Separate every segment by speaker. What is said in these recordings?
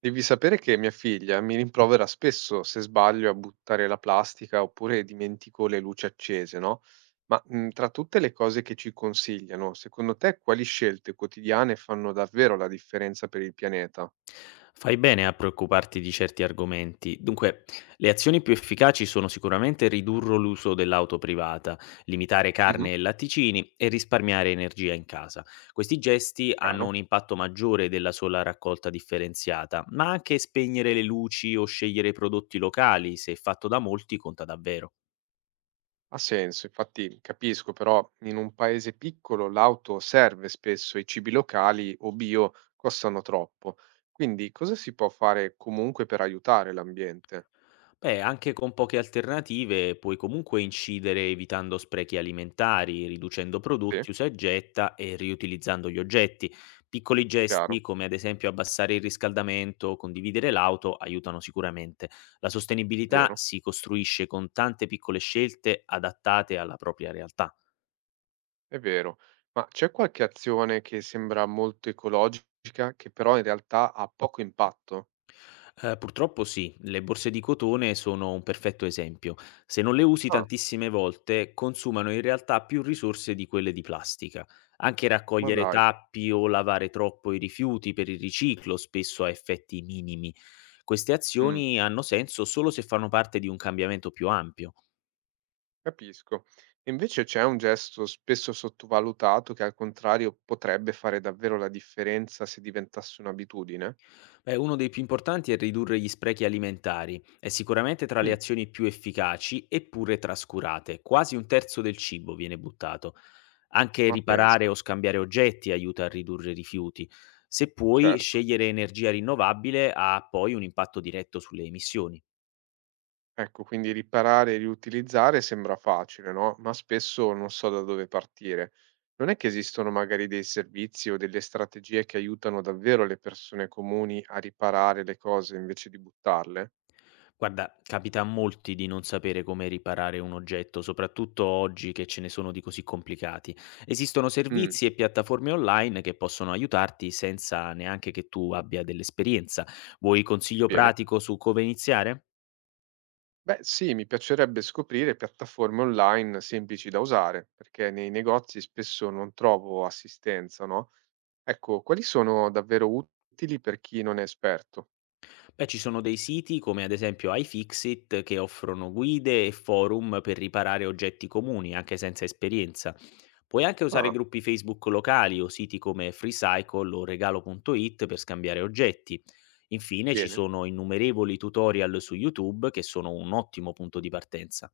Speaker 1: Devi sapere che mia figlia mi rimprovera spesso se sbaglio a buttare la plastica oppure dimentico le luci accese, no? Ma tra tutte le cose che ci consigliano, secondo te quali scelte quotidiane fanno davvero la differenza per il pianeta?
Speaker 2: Fai bene a preoccuparti di certi argomenti. Dunque, le azioni più efficaci sono sicuramente ridurre l'uso dell'auto privata, limitare
Speaker 1: Mhm.
Speaker 2: carne e latticini e risparmiare energia in casa. Questi gesti hanno un
Speaker 1: Chiaro?
Speaker 2: impatto maggiore della sola raccolta differenziata, ma anche spegnere le luci o scegliere prodotti locali, se fatto da molti, conta davvero.
Speaker 1: Ha senso, infatti capisco, però in un paese piccolo l'auto serve spesso, i cibi locali o bio costano troppo. Quindi cosa si può fare comunque per aiutare l'ambiente?
Speaker 2: Beh, anche con poche alternative puoi comunque incidere evitando sprechi alimentari, riducendo
Speaker 1: Sì,
Speaker 2: prodotti usa e getta e riutilizzando gli oggetti. Piccoli gesti,
Speaker 1: chiaro,
Speaker 2: come ad esempio abbassare il riscaldamento o condividere l'auto, aiutano sicuramente. La sostenibilità
Speaker 1: vero.
Speaker 2: si costruisce con tante piccole scelte adattate alla propria realtà.
Speaker 1: È vero, ma c'è qualche azione che sembra molto ecologica, che però in realtà ha poco impatto?
Speaker 2: Purtroppo sì, le borse di cotone sono un perfetto esempio. Se non le usi
Speaker 1: Ah,
Speaker 2: tantissime volte, consumano in realtà più risorse di quelle di plastica. Anche
Speaker 1: ma
Speaker 2: raccogliere
Speaker 1: dai,
Speaker 2: tappi o lavare troppo i rifiuti per il riciclo spesso ha effetti minimi. Queste
Speaker 1: mm,
Speaker 2: azioni hanno senso solo se fanno parte di un cambiamento più ampio.
Speaker 1: capisco. E invece c'è un gesto spesso sottovalutato che al contrario potrebbe fare davvero la differenza se diventasse un'abitudine?
Speaker 2: Beh, uno dei più importanti è ridurre gli sprechi alimentari. È sicuramente tra le
Speaker 1: Mm,
Speaker 2: azioni più efficaci eppure trascurate. Quasi un terzo del cibo viene buttato. Anche
Speaker 1: ma
Speaker 2: riparare
Speaker 1: pensa,
Speaker 2: o scambiare oggetti aiuta a ridurre i rifiuti. Se puoi,
Speaker 1: certo.
Speaker 2: scegliere energia rinnovabile ha poi un impatto diretto sulle emissioni.
Speaker 1: Ecco, quindi riparare e riutilizzare sembra facile, no? Ma spesso non so da dove partire. Non è che esistono magari dei servizi o delle strategie che aiutano davvero le persone comuni a riparare le cose invece di buttarle?
Speaker 2: Guarda, capita a molti di non sapere come riparare un oggetto, soprattutto oggi che ce ne sono di così complicati. Esistono
Speaker 1: Mm,
Speaker 2: servizi e piattaforme online che possono aiutarti senza neanche che tu abbia dell'esperienza. Vuoi consiglio
Speaker 1: bene.
Speaker 2: pratico su come iniziare?
Speaker 1: Beh, sì, mi piacerebbe scoprire piattaforme online semplici da usare, perché nei negozi spesso non trovo assistenza, no? Ecco, quali sono davvero utili per chi non è esperto?
Speaker 2: Beh, ci sono dei siti come ad esempio iFixit che offrono guide e forum per riparare oggetti comuni anche senza esperienza. Puoi anche usare
Speaker 1: Ah,
Speaker 2: gruppi Facebook locali o siti come Freecycle o regalo.it per scambiare oggetti. Infine ci
Speaker 1: bene.
Speaker 2: sono innumerevoli tutorial su YouTube che sono un ottimo punto di partenza.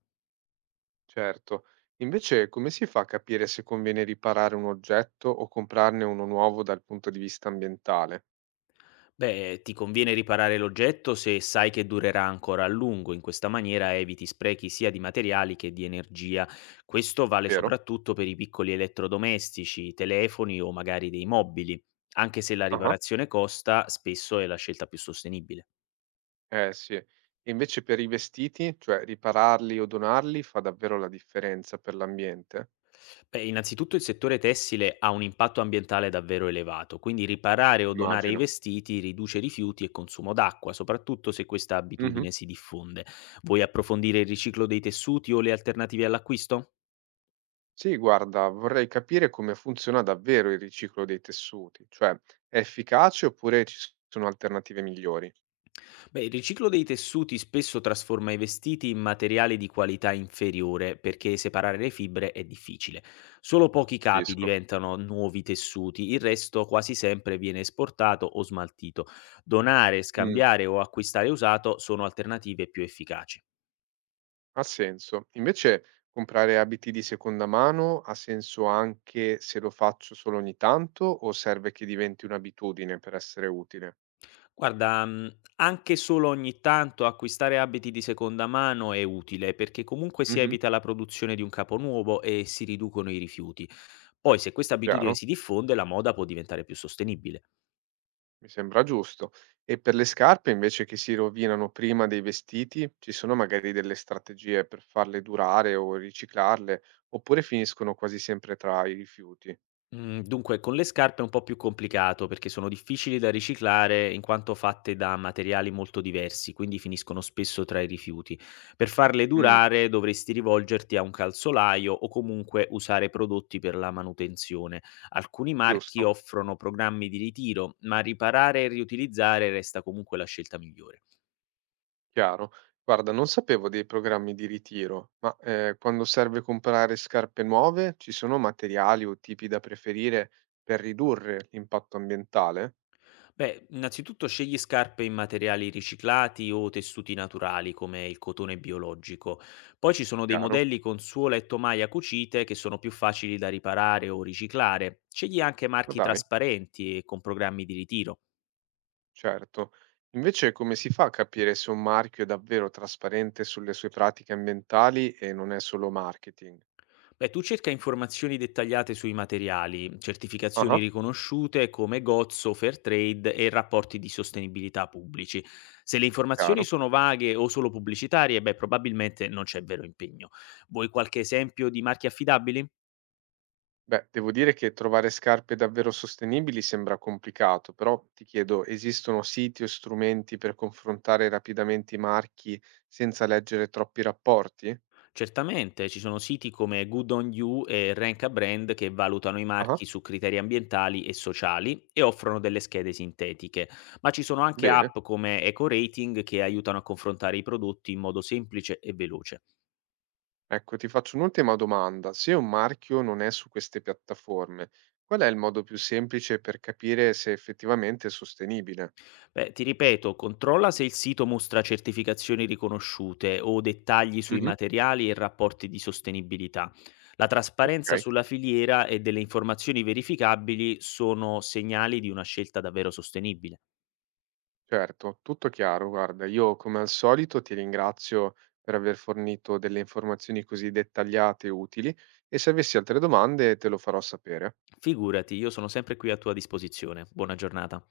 Speaker 1: Certo. Invece come si fa a capire se conviene riparare un oggetto o comprarne uno nuovo dal punto di vista ambientale,
Speaker 2: Beh, ti conviene riparare l'oggetto se sai che durerà ancora a lungo, in questa maniera eviti sprechi sia di materiali che di energia. Questo vale
Speaker 1: vero?
Speaker 2: soprattutto per i piccoli elettrodomestici, telefoni o magari dei mobili, anche se la
Speaker 1: Ah,
Speaker 2: riparazione costa, spesso è la scelta più sostenibile.
Speaker 1: eh sì. E invece per i vestiti, cioè ripararli o donarli fa davvero la differenza per l'ambiente?
Speaker 2: Beh, innanzitutto il settore tessile ha un impatto ambientale davvero elevato, quindi riparare o donare i
Speaker 1: Immagino.
Speaker 2: vestiti riduce rifiuti e consumo d'acqua, soprattutto se questa
Speaker 1: Mhm.
Speaker 2: abitudine si diffonde. Vuoi approfondire il riciclo dei tessuti o le alternative all'acquisto?
Speaker 1: Sì, guarda, vorrei capire come funziona davvero il riciclo dei tessuti, cioè è efficace oppure ci sono alternative migliori?
Speaker 2: Beh, il riciclo dei tessuti spesso trasforma i vestiti in materiale di qualità inferiore perché separare le fibre è difficile. Solo pochi capi
Speaker 1: Capisco.
Speaker 2: diventano nuovi tessuti, il resto quasi sempre viene esportato o smaltito. Donare, scambiare o acquistare usato sono alternative più efficaci.
Speaker 1: Ha senso. Invece comprare abiti di seconda mano ha senso anche se lo faccio solo ogni tanto o serve che diventi un'abitudine per essere utile?
Speaker 2: Guarda, anche solo ogni tanto acquistare abiti di seconda mano è utile, perché comunque si
Speaker 1: Mhm,
Speaker 2: evita la produzione di un capo nuovo e si riducono i rifiuti. Poi se questa abitudine
Speaker 1: chiaro,
Speaker 2: si diffonde, la moda può diventare più sostenibile.
Speaker 1: mi sembra giusto. E per le scarpe invece che si rovinano prima dei vestiti, ci sono magari delle strategie per farle durare o riciclarle, oppure finiscono quasi sempre tra i rifiuti?
Speaker 2: Mhmm, Dunque con le scarpe è un po' più complicato, perché sono difficili da riciclare in quanto fatte da materiali molto diversi, quindi finiscono spesso tra i rifiuti. Per farle
Speaker 1: Mm,
Speaker 2: durare dovresti rivolgerti a un calzolaio o comunque usare prodotti per la manutenzione. Alcuni marchi
Speaker 1: giusto.
Speaker 2: offrono programmi di ritiro, ma riparare e riutilizzare resta comunque la scelta migliore.
Speaker 1: Chiaro. Guarda, non sapevo dei programmi di ritiro, ma quando serve comprare scarpe nuove, ci sono materiali o tipi da preferire per ridurre l'impatto ambientale?
Speaker 2: Beh, innanzitutto scegli scarpe in materiali riciclati o tessuti naturali come il cotone biologico. Poi ci sono dei
Speaker 1: Chiaro?
Speaker 2: modelli con suola e tomaia cucite che sono più facili da riparare o riciclare. Scegli anche
Speaker 1: Ma
Speaker 2: marchi
Speaker 1: dai,
Speaker 2: trasparenti e con programmi di ritiro.
Speaker 1: certo. Invece, come si fa a capire se un marchio è davvero trasparente sulle sue pratiche ambientali e non è solo marketing?
Speaker 2: Beh, tu cerca informazioni dettagliate sui materiali, certificazioni
Speaker 1: Ah,
Speaker 2: riconosciute come Gozzo, Fairtrade e rapporti di sostenibilità pubblici. Se le informazioni
Speaker 1: chiaro.
Speaker 2: sono vaghe o solo pubblicitarie, beh, probabilmente non c'è vero impegno. Vuoi qualche esempio di marchi affidabili?
Speaker 1: Beh, devo dire che trovare scarpe davvero sostenibili sembra complicato, però ti chiedo, esistono siti o strumenti per confrontare rapidamente i marchi senza leggere troppi rapporti?
Speaker 2: Certamente, ci sono siti come Good on You e Rank a Brand che valutano i
Speaker 1: Ah,
Speaker 2: marchi su criteri ambientali e sociali e offrono delle schede sintetiche, ma ci sono anche
Speaker 1: bene.
Speaker 2: app come EcoRating che aiutano a confrontare i prodotti in modo semplice e veloce.
Speaker 1: Ecco, ti faccio un'ultima domanda. Se un marchio non è su queste piattaforme, qual è il modo più semplice per capire se effettivamente è sostenibile?
Speaker 2: Beh, ti ripeto, controlla se il sito mostra certificazioni riconosciute o dettagli sui
Speaker 1: Mhm,
Speaker 2: materiali e rapporti di sostenibilità. La trasparenza
Speaker 1: ok.
Speaker 2: sulla filiera e delle informazioni verificabili sono segnali di una scelta davvero sostenibile.
Speaker 1: Certo, tutto chiaro. Guarda, io come al solito ti ringrazio per aver fornito delle informazioni così dettagliate e utili e se avessi altre domande te lo farò sapere.
Speaker 2: Figurati, io sono sempre qui a tua disposizione. Buona giornata.